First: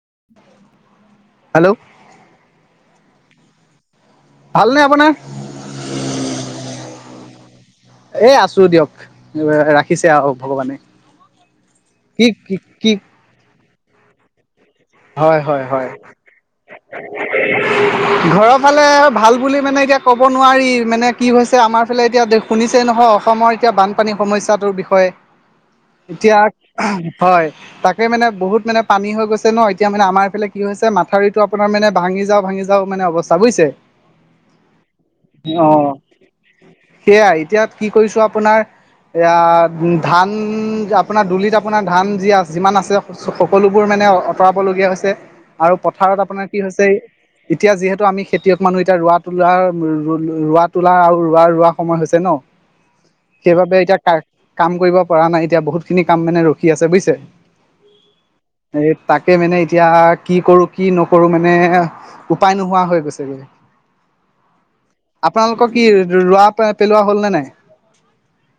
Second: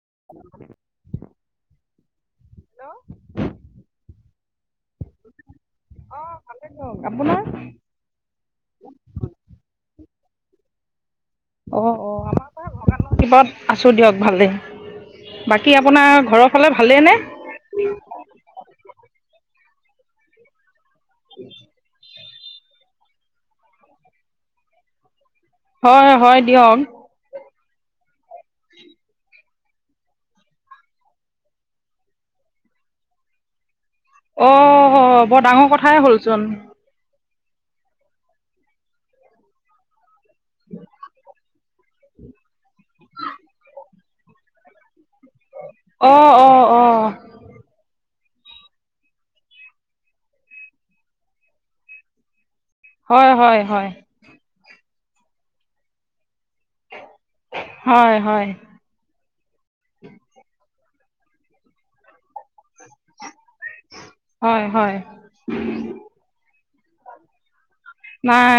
[unintelligible] Hello hello ভালনে আপোনাৰ? অ ভালে কওক, আপোনাৰ? এ আছো দিয়ক ৰাখিছে আৰু ভগৱানে। অ অ কি আমাৰো কি বাৰু কি ভগৱানৰ কৃপাত আছো দিয়ক হয় ভালেই। হয় বাকী হয় আপোনাৰ ঘৰৰ ফালে ভালেই নে? ঘৰৰ ফালে ভাল বুলি মানে এতিয়া ক'ব নোৱাৰি মানে কি হৈছে আমাৰ ফালে এতিয়া শুনিছেই নহয় অসমৰ এটিয়া বান পানী সমস্যাটোৰ বিষয়ে হয় এতিয়া হয় দিয়ক হয় তাকে মানে বহুত মানে পানী হৈ গৈছে ন এতিয়া মানে আমাৰ এইফালে কি হৈছে মাঠাউৰিটো আপোনাৰ মানে ভাঙি যাওঁ ভাঙি যাওঁ মানে অৱস্থা বুইছে। অ বৰ ডাঙৰ কথাই হ'লচোন। সেয়াই এতিয়া ইয়াত কি কৰিছো আপোনাৰ এয়া ধান আপোনাৰ দুলিত আপোনাৰ ধান যি যিমান আছে সকলোবোৰ মানে আতৰাবলগীয়া হৈছে আৰু অ পথাৰত অ আপোনাৰ কি অ হৈছে এতিয়া যিহেতু আমি খেতিয়ক মানুহ এতিয়া ৰোৱা তোলা ৰোৱা তোলা আৰু ৰোৱা ৰোৱা সময় হৈছে ন। হয় হয় সেইবাবে হয় এতিয়া কাম কৰিব পৰা নাই এতিয়া বহুতখিনি কাম মানে ৰখ ৰখি আছে বুইছে হয় হয় এই তাকে মানে এতিয়া কি কৰোঁ, কি নকৰোঁ মানে উপায় নোহোৱা হৈ গৈছে গে। হয় হয় আপোনালোকৰ কি ৰোৱা পেলোৱা হ'ল নে নাই? নাই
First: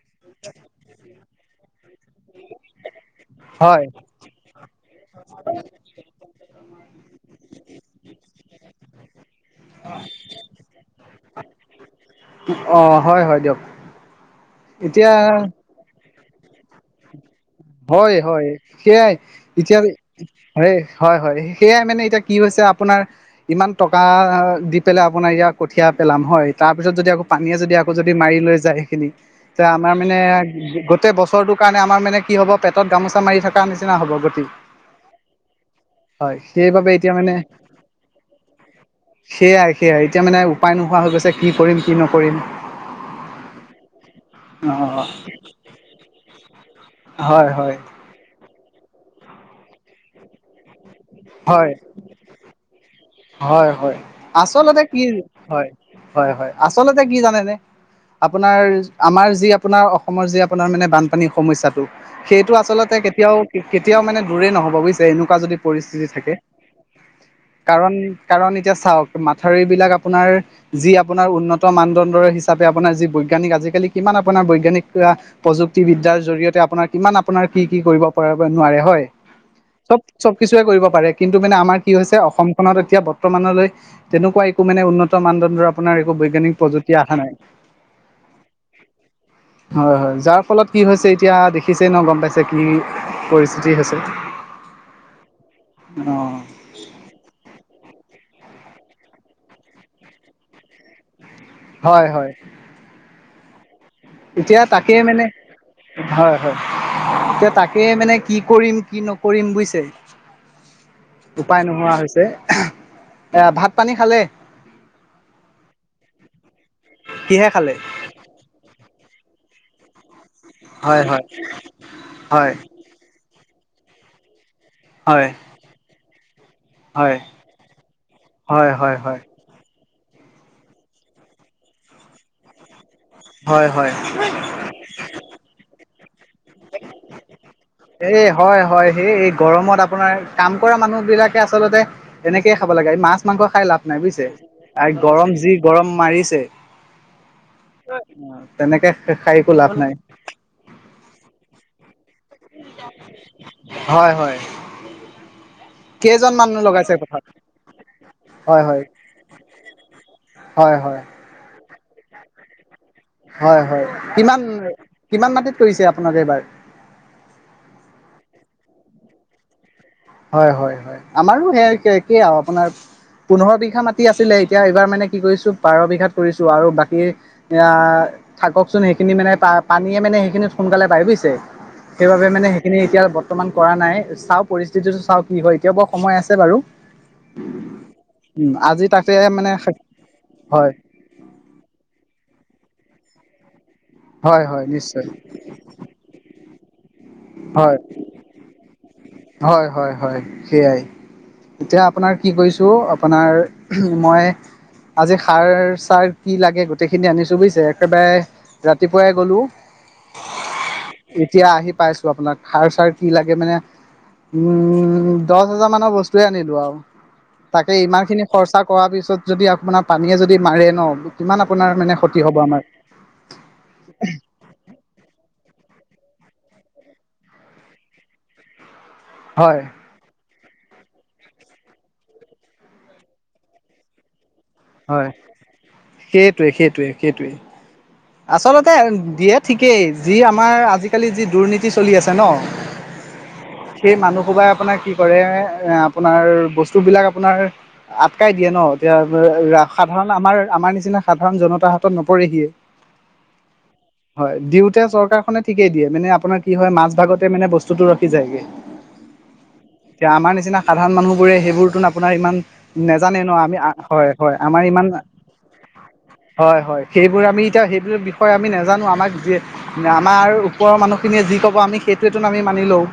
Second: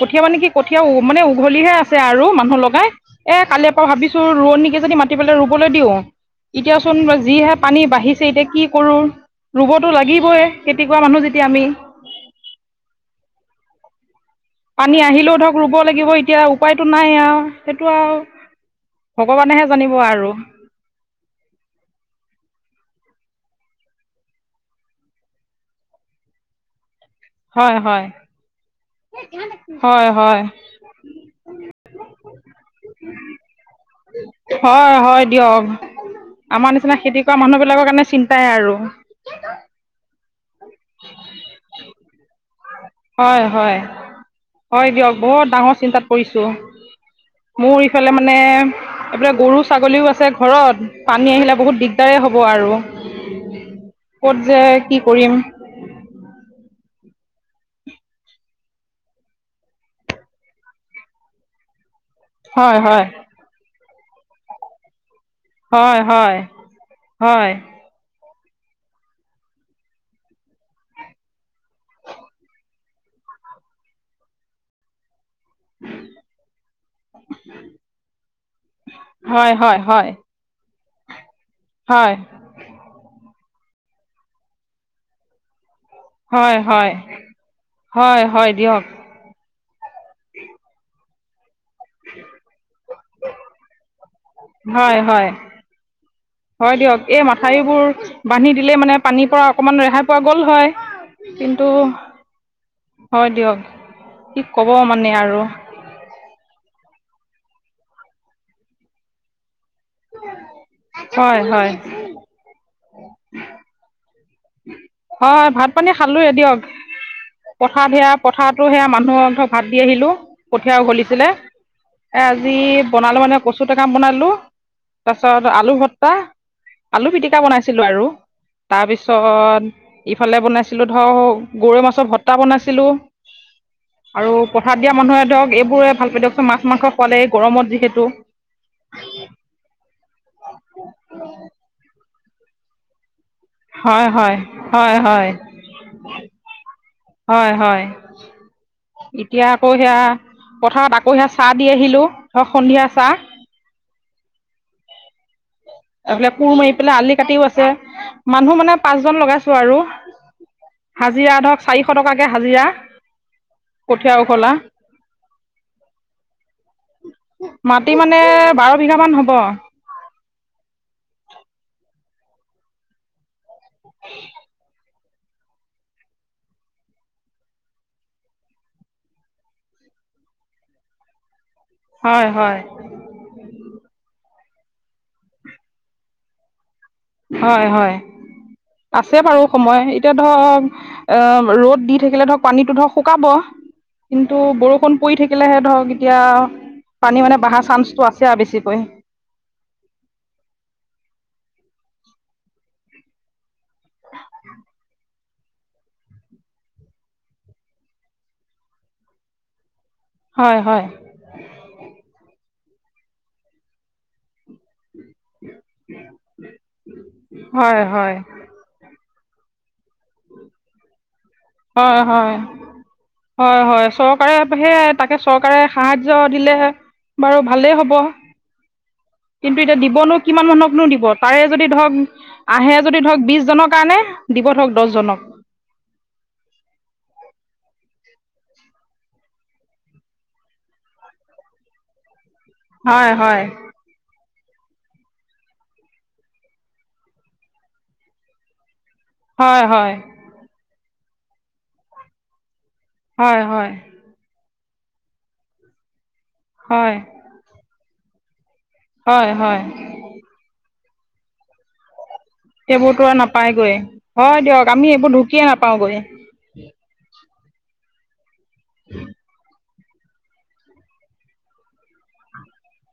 কঠীয়া মানে কি কঠীয়া মানে উঘলিহে আছে আৰু মানুহ লগাই। এ কালিৰ হয় পৰা ভাবিছো ৰোৱনী কেইজনী মাতি পেলাই ৰুবলৈ দিওঁ। এতিয়া চোন যিহে পানী বাঢ়িছে এতিয়া কি কৰোঁ ৰুবতো লাগিবয়েই খেতি কৰা মানুহ যেতিয়া আমি। অঁ! হয়-হয় দিয়ক। পানী এতিয়া আহিলেও ধৰক ৰুব লাগিব এতিয়া উপায়টো নাই আৰু। সেইটো আৰু হয়-হয় সেয়াই ভগৱানেহে এতিয়া জানিব [unintelligible] আৰু এই হয়-হয় সেয়াই মানে এতিয়া কি হৈছে আপোনাৰ ইমান টকা দি পেলাই আপোনাৰ ইয়াত কঠিয়া পেলাম হয় তাৰপিছত যদি আকৌ পানীয়ে হয় যদি আকৌ হয় যদি মাৰি লৈ যায় সেইখিনি। এতিয়া আমাৰ হয় মানে হয় গোটেই বছৰটো কাৰণে আমাৰ মানে কি হ'ব পেটত গামোচা মাৰি থকা নিচিনা হ'ব গতি। হয়-হয়, দিয়ক। হয় আমাৰ সেইবাবে নিচিনা খেতি কৰা মানুহ বিলাকৰ কাৰণে চিন্তাই আৰু। সেয়াই-সেয়াই এতিয়া মানে উপায় নোহোৱা হৈ গৈছে কি কৰিম, কি নকৰিম। হয়-হয়। অ হয় দিয়ক বহুত ডাঙৰ চিন্তাত পৰিছোঁ। হয় হয় মোৰ এইফালে মানে এইফালে গৰু, ছাগলীও আছে ঘৰত পানী আহিলে বহুত দিগদাৰে হ'ব আৰু। হয়-হয়, ক'ত যে আচলতে কি কৰিম হয়-হয়-হয় আচলতে কি জানে নে আপোনাৰ আমাৰ যি আপোনাৰ অসমৰ যি আপোনাৰ মানে বানপানীৰ সমস্যা টো সেইটো হয় আচলতে হয় কেতিয়াও-কেতিয়াও মানে দূৰেই নহ'ব বুজিছে এনেকুৱা যদি হয়-হয়, হয়। কাৰণ-কাৰণ এতিয়া চাওক মাথাউৰিবিলাক আপোনাৰ যি আপোনাৰ উন্নত মানদণ্ডৰ হিচাপে আপোনাৰ যি বৈজ্ঞানিক আজিকালি কিমান আপোনাৰ বৈজ্ঞানিক পুৰা প্ৰযুক্তিবিদ্যাৰ জৰিয়তে আপোনাৰ কিমান আপোনাৰ কি-কি কৰিব পাৰে নোৱাৰে হয় হয় হয় চব-চব চব কিছুুৱে কৰিব পাৰে কিন্তু মানে আমাৰ কি হয় হৈছে অসম খনত এতিয়া বৰ্তমানলৈ তেনেকুৱা একো মানে উন্নত মানদণ্ডৰ আপোনাৰ বৈজ্ঞানিক হয় হয় প্ৰযুক্তি আহা নাই। হয় হয় দিয়ক হয়-হয়, যাৰ ফলত কি হৈছে এতিয়া দেখিছেই নহ গম পাইছে কি পৰিস্থিতি হৈছে? হয়-হয়। অঁ হয় দিয়ক এই মাথাউৰিবোৰ বান্ধি দিলেই মানে পানীৰ পৰা অকমান ৰেহাই পোৱা গ'ল হয়। কিন্তু হয় হয় হয় দিয়ক কি কব মানে আৰু। হয়-হয়। এতিয়া তাকে মানে কি কৰিম, কি নকৰিম বুজিছে। হয় উপায় হয় নোহোৱা হৈছে। [unintelligible] এ ভাত পানী খালে? হয় ভাত, পানী খালোৱেই দিয়ক। কিহে খালে পথাৰত সেয়া পথাৰটো সেয়া মানুহৰ ধৰক ভাত দি আহিলোঁ, কঠীয়া হয় হয় উঘলিছিলে। এ হয় আজি বনালো মানে কচু টেঙা বনালো। হয় তাৰপিছত আলু ভত্তা, আলু হয় পিটিকা বনাইছিলো আৰু হয় হয় হয় তাৰপিছত তাৰপিছত ইফালে বনাইছিলো ধৰক গৰৈ মাছৰ ভ্ত্তা বনাইছিলো। হয়-হয়। পথাৰ দিয়া মানুহে ধৰক এইবোৰেই ভাল পায় দিয়ক চোন। মাছ, মাংস খোৱালে এই গৰমত যিহেতু হয়-হয়, সেই এই গৰমত আপোনাৰ কৰা মানুহ বিলাকে আচলতে এনেকেই খাব লাগে। এই মাছ মাছ, মাংস খাই লাভ নাই হয় বুইছে হয় আৰ হয় গৰম হয় যি গৰম মাৰিছে হয়-হয় অ তেনেকে এতিয়া সাৰিকো আকৌ লাভ নাই হেয়া পথাৰত আকৌ হেয়া চাহ দি আহিলোঁ ধৰক সন্ধিয়া চাহ হয়, হয়। এইফালে কেইজন কোৰ মানুহ মাৰি লগাইছে পেলাই আলি পথাৰত কাটিও আছে মানুহ হয় মানে হয় পাঁচজন লগাইছো আৰু হয়, হয়। হাজিৰা ধৰক চাৰিশ টকাকে হাজিৰা। হয়-হয় কঠীয়া উঘলা কিমান-কিমান মাটিত কৰিছে আপো [unintelligible] এইবাৰ মাটি মানে বাৰ বিঘা মান হ'ব হয়-হয়-হয় আমাৰো সেই একে-একে আৰু আপোনাৰ পোন্ধৰ বিঘ বিঘা মাতি আছিলে এতিয়া এইবাৰ মানে কি কৰিছো পাৰ বিঘাত কৰিছো আৰু বাকী এয়া থাককচোন সেইখিনি মানে পা-পানীয়ে মানে সেইখিনি সোনকালে পায় বুজিছে? সেইবাবে হয় মানে হয় সেইখিনি এতিয়া বৰ্তমান কৰা নাই চাও পৰিস্থিতিটো চাও কি হয় এতিয়া ব সময় আছে বাৰু হয়-হয় উম আজি তাতে আছে বাৰু মানে সময় এতিয়া ধৰ হয় অ' ৰ'দ দি থাকিলে ধৰক পানীটো ধৰক শুকাব কিন্তু হয় হয় বৰষুণ নিশ্চয় পৰি থাকিলেহে ধৰক এত এতিয়া পানী মানে বাহা হয় চাঞ্চটো আছে আ বেছিকৈ হয়, হয়, হয়, সেয়াই। এতিয়া আপোনাৰ কি কৰিছোঁ আপোনাৰ মই আজি সাৰ চাৰ কি লাগে গোটেইখিনি আনিছো বুইছে একেবাৰে ৰাতিপুৱাই গ'লোঁ হয়, হয়। এতিয়া আহি পাইছো আপোনাক সাৰ চাৰ কি লাগে মানে উম, দছ হাজাৰ মানৰ বস্তুয়ে আনিলোঁ আৰু তাকে হয় ইমান হয় খিনি খৰচা কৰা পিছত যদি আপোনাৰ পানীয়ে যদি মাৰে ন' কিমান আপোনাৰ মানে অয় ক্ষতি হয়। হ'ব আমাৰ হয়-হয় চৰকাৰে সেয়া তাকে চৰকাৰে সাহাৰ্য দিলেহে বাৰু ভালেই হ'ব কিন্তু হয় এতিয়া দিবনো কিমান মানুহকনো দিব তাৰে যদি ধৰক আহে যদি ধৰক বিছজনৰ কাৰণে দিব ধৰক হয় দহজনক সেইটোৱে, সেইটোৱে, সেইটোৱে। আচলতে দিয়ে ঠিকেই যি আমাৰ আজিকালি যি দুৰ্নীতি চলি আছে ন' হয়-হয়। সেই মানুহসোবাই আপোনাৰ কি কৰে এ আপোনাৰ বস্তু বিলাক আপোনাৰ আটকাই দিয়ে ন' এতিয়া ৰা হয় হয় সাধাৰণ আমাৰ, আমাৰ নিচিনা সাধাৰণ জনতা হাতত নপৰেহি হয়, হয়। হয়, দিওঁতে চৰকাৰখনে ঠিকেই দিয়ে মানে আপোনাৰ কি হয় মাজ ভাগতে মানে বস্তুটো ৰখি যায়গে হয়-হয়। এতিয়া আমাৰ নিচিনা সাধাৰণ মানুহ বোৰে সেইবোৰ তোন আপোনাৰ ইমান সেইবোৰতো আৰু নেজানে ন' আমি আ নাপায়গৈ হয় হয় দিয়ক আমি এইবোৰ ঢুকিয়ে নাপাওঁগৈ। হয়-হয় সেইবোৰ আমি এতিয়া সেইটোৰ বিষয়ে আমি নাজানো আমাক যিয়ে আমাৰ ওপৰৰ মানুহখিনিয়ে ক'ব আমি সেইটোৱেটো টোন আমি মানি লওঁ।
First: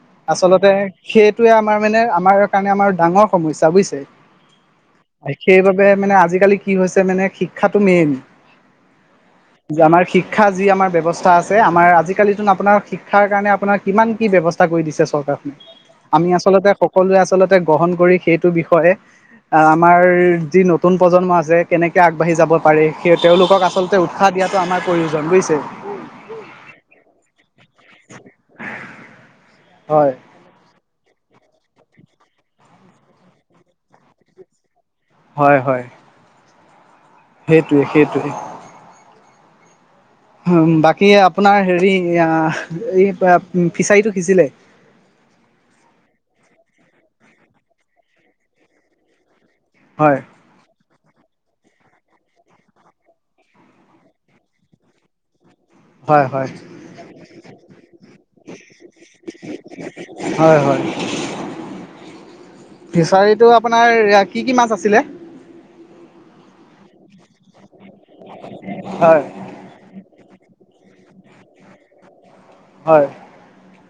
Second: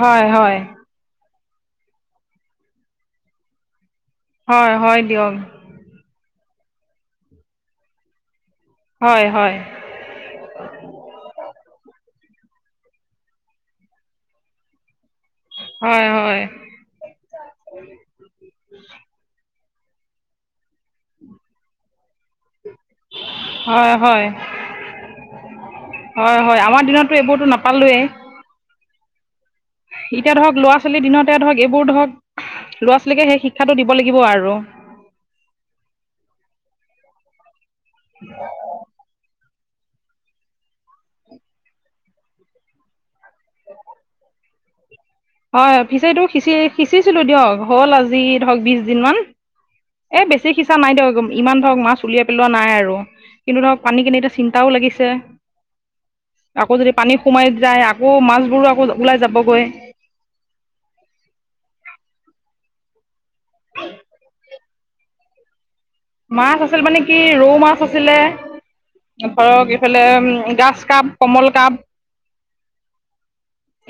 হয় হয় আচলতে সেইটোয়ে আমাৰ মানে আমাৰ কাৰণে আমাৰ ডাঙৰ সমস্যা বুইছে? হয়-হয় এ সেইবাবে মানে আজিকালি কি হৈছে মানে শিক্ষাটো মেইন হয়-হয়। যে আমাৰ শিক্ষা যি আমাৰ বব্যৱস্থা আছে আমাৰ আজিকালি যোন আপোনাৰ শিক্ষাৰ কাৰণে আপোনাৰ কিমান কি ব্যৱস্থা স্থা কৰি দিছে চৰকাৰখনে হয় আমি হয় আচলতে সকলোৱে আচলতে গ্ৰহণ কৰি সেইটো বিষয়ে আমাৰ যি নতুন নতুন প্ৰজন্ম আছে কেনেকে আগবাঢ়ি যাব পাৰে সেই তেওঁলোকক হয় আচলতে হয় উৎসাহ দিয়াটো আমাৰ প্ৰয়োজন বুইছে। হয়, হয়। আমাৰ দিনতটো এইবোৰটো নাপালোৱেই। হয়, এতিয়া ধৰক ল'ৰা-ছোৱালীৰ দিনতে ধৰক এইবোৰ ধৰক ল'ৰা-ছোৱালীকে সেই শিক্ষাটো দিব লাগিব আৰু। হয় হয়। সেইটোৱে সেইটোৱে। বাকী আপোনাৰ হেৰি এই ফিচাৰীটো সিছিলে? হয়, ফিচাইটো সিঁচি সিঁচিছিলো দিয়ক হ'ল আজি ধৰক বিশ দিন মান এ হয়, বেছি সিচা নাই দিয়ক ইমান ধৰক মাছ উলিয়াই পেলোৱা নাই আৰু। কিন্তু ধৰক পানী খিনি এতিয়া চিন্তাও লাগিছে। হয়, হয়, আকৌ যদি পানী সোমাই যায়, আকৌ মাছবোৰো আকৌ ওলাই যাবগৈ। হয় হয়। ফিচাৰীটো আপোনাৰ কি কি মাছ আছিলে? মাছ আছিল মানে কি ৰৌ মাছ আছিলে হয় ধৰক এইফালে গাজকাপ, কমল কাপ হয়।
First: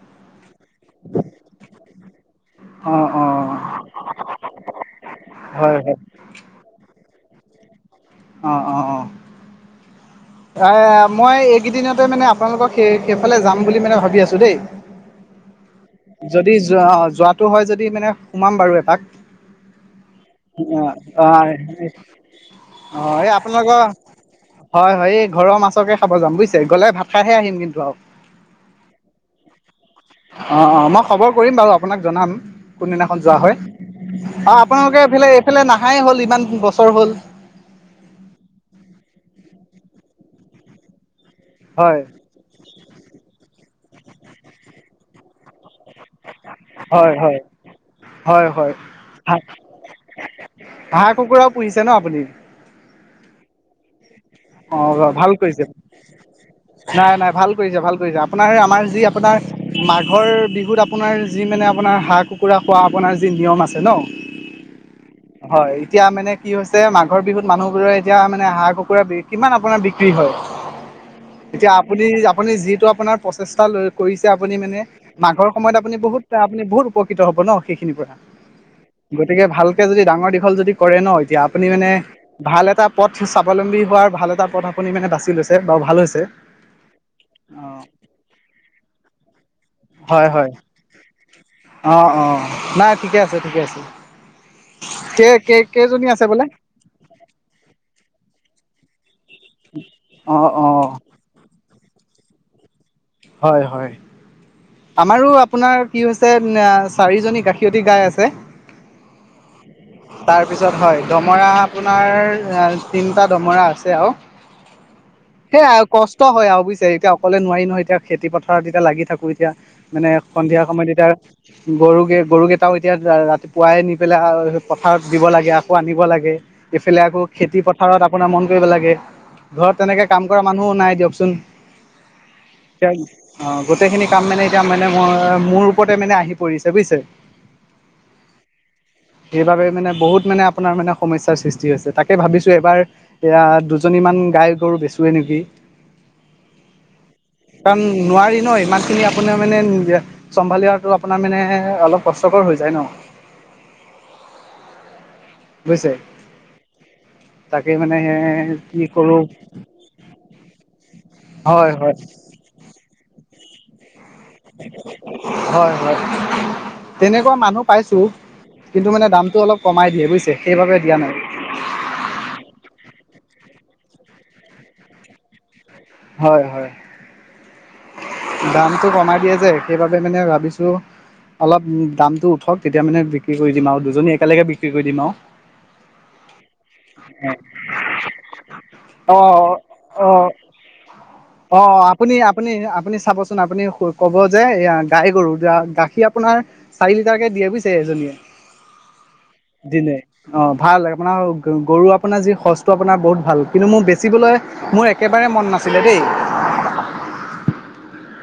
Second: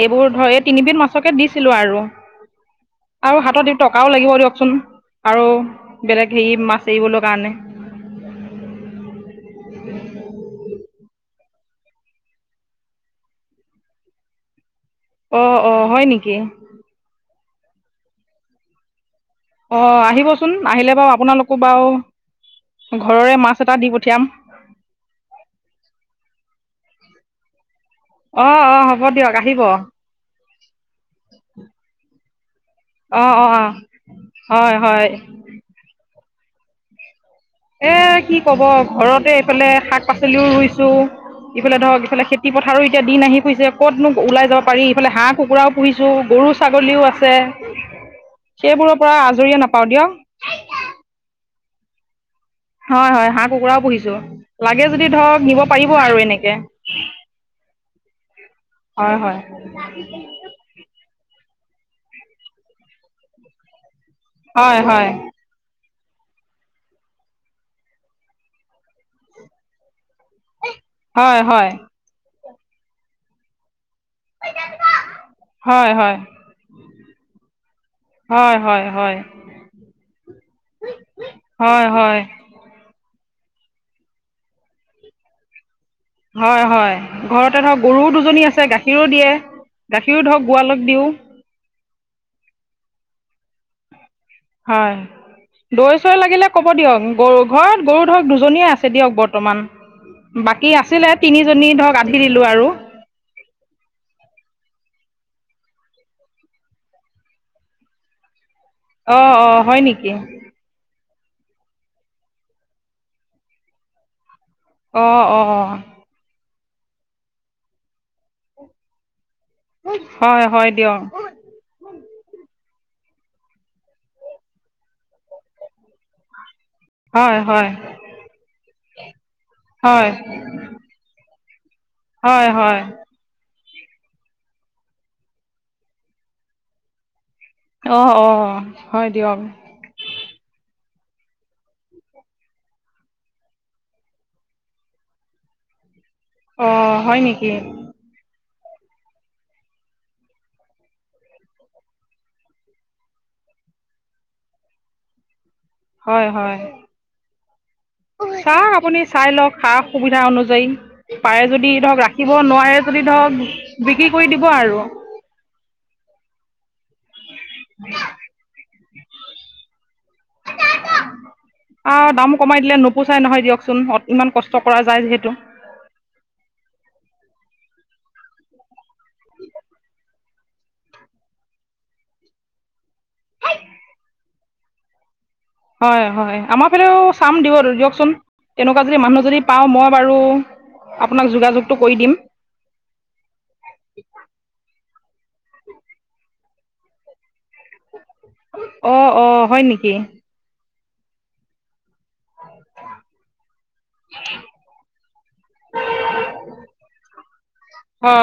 এইবোৰ ধৰ এই তিনিবধ মাছকে দিছিলো আৰু। অঁ আৰু অঁ হাতত টকাও লাগিব দিয়কচোন, আৰু হয় হয় বেলেগ হেৰি মাছ এৰিবলে কাৰণে। অ অ অ। এ মই এইগিদিনতে মানে আপোনালোকৰ সে সেইফালে যাম বুলি মানে ভাবি আছো দেই। অ অ হয় নিকি? যদি যোৱা যোৱাটো হয় যদি মানে সোমাম বাৰু এপাক। অঁ আহিবচোন অ আহিলে বাৰু আপোনালোকো বাৰু এই ঘৰৰে মাছ এটা আপোনালোকৰ দি পঠিয়াম হয় এই ঘৰৰ মাছকে খাব যাম বুইছে গ'লে ভাত খাইহে আহিম কিন্তু আও। অ অ হ'ব দিয়ক আহিব। অ অ মই কৰিম বাৰু আপোনাক জনাম কোনদিনাখন অঁ যোৱা হয়। আও হয় আপোনালোকে হয় এইফালে এইফালে নাহাই হ'ল ইমান বছৰ হ'ল। এ কি ক'ব ঘৰতে এইফালে শাক-পাচলিও ৰুইছো, ইফালে হয় ধৰক ইফালে খেতি পথাৰৰো এতিয়া দিন আহি পৰিছে ক'তনো ওলাই যাব পাৰি, ইফালে হাঁহ-কুকুৰাও পুহিছো গৰু ছাগলীও হয় আছে হয়। হয় হয় সেইবোৰৰ পৰা আজৰিয়ে নাপাওঁ দিয়ক। হাঁহ-কুকুৰাও পুহিছে ন আপুনি? হয়, হয় হাঁহ-কুকুৰাও পুহিছো অ লাগে যদি ভাল ধৰক কৰিছে নিব পাৰিব আৰু এনেকে। নাই নাই ভাল কৰিছো ভাল কৰিছে, আপোনাৰ আমাৰ যি হয় হয় আপোনাৰ মাঘৰ বিহুত আপ আপোনাৰ যি মানে আপোনাৰ হাঁহ-কুকুৰা খোৱাৰ আপোনাৰ যি নিয়ম আছে ন হয়, হয়। হয়। এতিয়া মানে কি হৈছে মাঘৰ বিহুত মানুহবোৰে এতিয়া মানে হাঁহ-কুকুৰাৰ বি কিমান আপোনাৰ বিক্ৰী হয়, হয় হয় এতিয়া আপুনি আপুনি যিটো আপোনাৰ প্ৰচেষ্টা লৈ কৰিছে আপুনি মানে মাঘৰ সময়ত হয় আপুনি হয় বহুত আপুনি বহুত উপকৃত হব ন সেইখিনিৰ পৰা। হয়, হয়, হয়। গতিকে ভালকে যদি ডাঙৰ-দীঘল যদি কৰে ন, এতিয়া আপুনি মানে হয় হয় ভাল এটা পথ স্বাৱলম্বী হোৱাৰ ভাল এটা পথ আপুনি মানে বাছি লৈছে, বাৰু ভাল হৈছে। হয়, হয় ঘৰতে অঁ ধৰক গৰুও দুজনী আছে গাখীৰো দিয়ে। গাখীৰো ধৰক গোৱালক দিওঁ। অ', অ', নাই ঠিকে আছে, ঠিকে আছে। কে-কেই কেইজনী আছে বোলে? হ'ব দিয়ক, গৰু ঘৰত গৰু ধৰক দুজনীয়ে আছে দিয়ক বৰ্তমান, অঁ বাকী অঁ আছিলে তিনিজনী ধৰক [unintelligible] দিলোঁ আৰু। হয়, হয়। আমাৰো আপোনাৰ কি হৈছে চাৰি জনী গাখীৰতি গাই আছে। অ', অ', হয় নেকি? তাৰপিছত হয়, দমৰা আপোনাৰ তিনটা দমৰা আছে আৰু। অঁ অঁ সেইয়া ক হয় আৰু বুজিছে, এতিয়া অকলে নোৱাৰি নহয় এতিয়া খেতি পথাৰত এতিয়া লাগি থাকো এতিয়া। মানে হয় সন্ধিয়া হয় সময়ত দিয়ক এতিয়া গৰুকে-গৰুকেইটাও এতিয়া ৰাতিপুৱাই নি পেলাই পথাৰত দিব লাগে, আকৌ আনিব লাগে। এইফালে আকৌ হয় খেতি হয় পথাৰত আপোনাৰ মন কৰিব লাগে। ঘৰত তেনেকে হয় কাম কৰা মানুহো নাই দিয়কচোন হয় হয় [unintelligible] অ', গোটেইখিনি কাম মানে এতিয়া মানে মো-মোৰ ওপৰতে মানে আহি পৰিছে বুজিছে। অঁ অঁ হয় দিয়ক সেইবাবে মানে বহুত মানে আপোনাৰ মানে সমস্যাৰ সৃষ্টি হৈছে, তাকে ভাবিছো এইবাৰ এইয়া দুজনী মান গাই গৰু বেছোয়ে নেকি? অ', হয় নেকি? [unintelligible] নোৱাৰি ন' ইমান খিনি আপোনাৰ মানে নিজে চম্ভালি অহাটো আপোনাৰ মানে অলপ কষ্টকৰ হৈ যায় নহ। বুজিছে হয়, হয়, তাকে মানে চাওঁক কি আপুনি কৰো চাই লওঁক সা সুবিধা অনুযায়ী, পাৰে হয় যদি হয় ধৰক ৰাখিব নোৱাৰে যদি ধৰক বিক্ৰী কৰি দিব আৰু। হয়, হয়, তেনেকুৱা মানুহ পাইছো। কিন্তু মানে দামটো অলপ কমাই দিয়ে বুইছে, সেইবাবে দিয়া নাই। [unintelligible] দাম কমাই দিলে নোপোচাই নহয় দিয়কচোন, ইমান কষ্ট কৰা যায় যিহেতু। হয়, হয়। দামটো কমাই দিয়ে যে, সেইবাবে মানে ভাবিছো অলপ দামটো উঠক তেতিয়া মানে বিক্ৰী কৰি দিম আৰু, দুজনী একেলগে বিক্ৰী কৰি দিম আৰু। হয়, হয়, আমাৰ ফালেও চাম দিয়কচোন। এনেকুৱা যদি অ মানুহ যদি পাওঁ মই বাৰু আপোনাক অ', যোগাযোগটো অ', কৰি দিম আপুনি আপুনি-আপুনি চাবচোন, আপুনি ক'ব যে এ গাই গৰু গাখীৰ আপোনাৰ চাৰি লিটাৰকে দিয়ে বুইছে এজনীয়ে অঁ অঁ হয় নেকি দিনে। অ', ভাল আপোনাৰ গৰু আপোনাৰ যি সঁচটো আপোনাৰ বহুত ভাল, কিন্তু মোৰ বেচিবলৈ একেবাৰে মন নাছিলে দেই। অ'।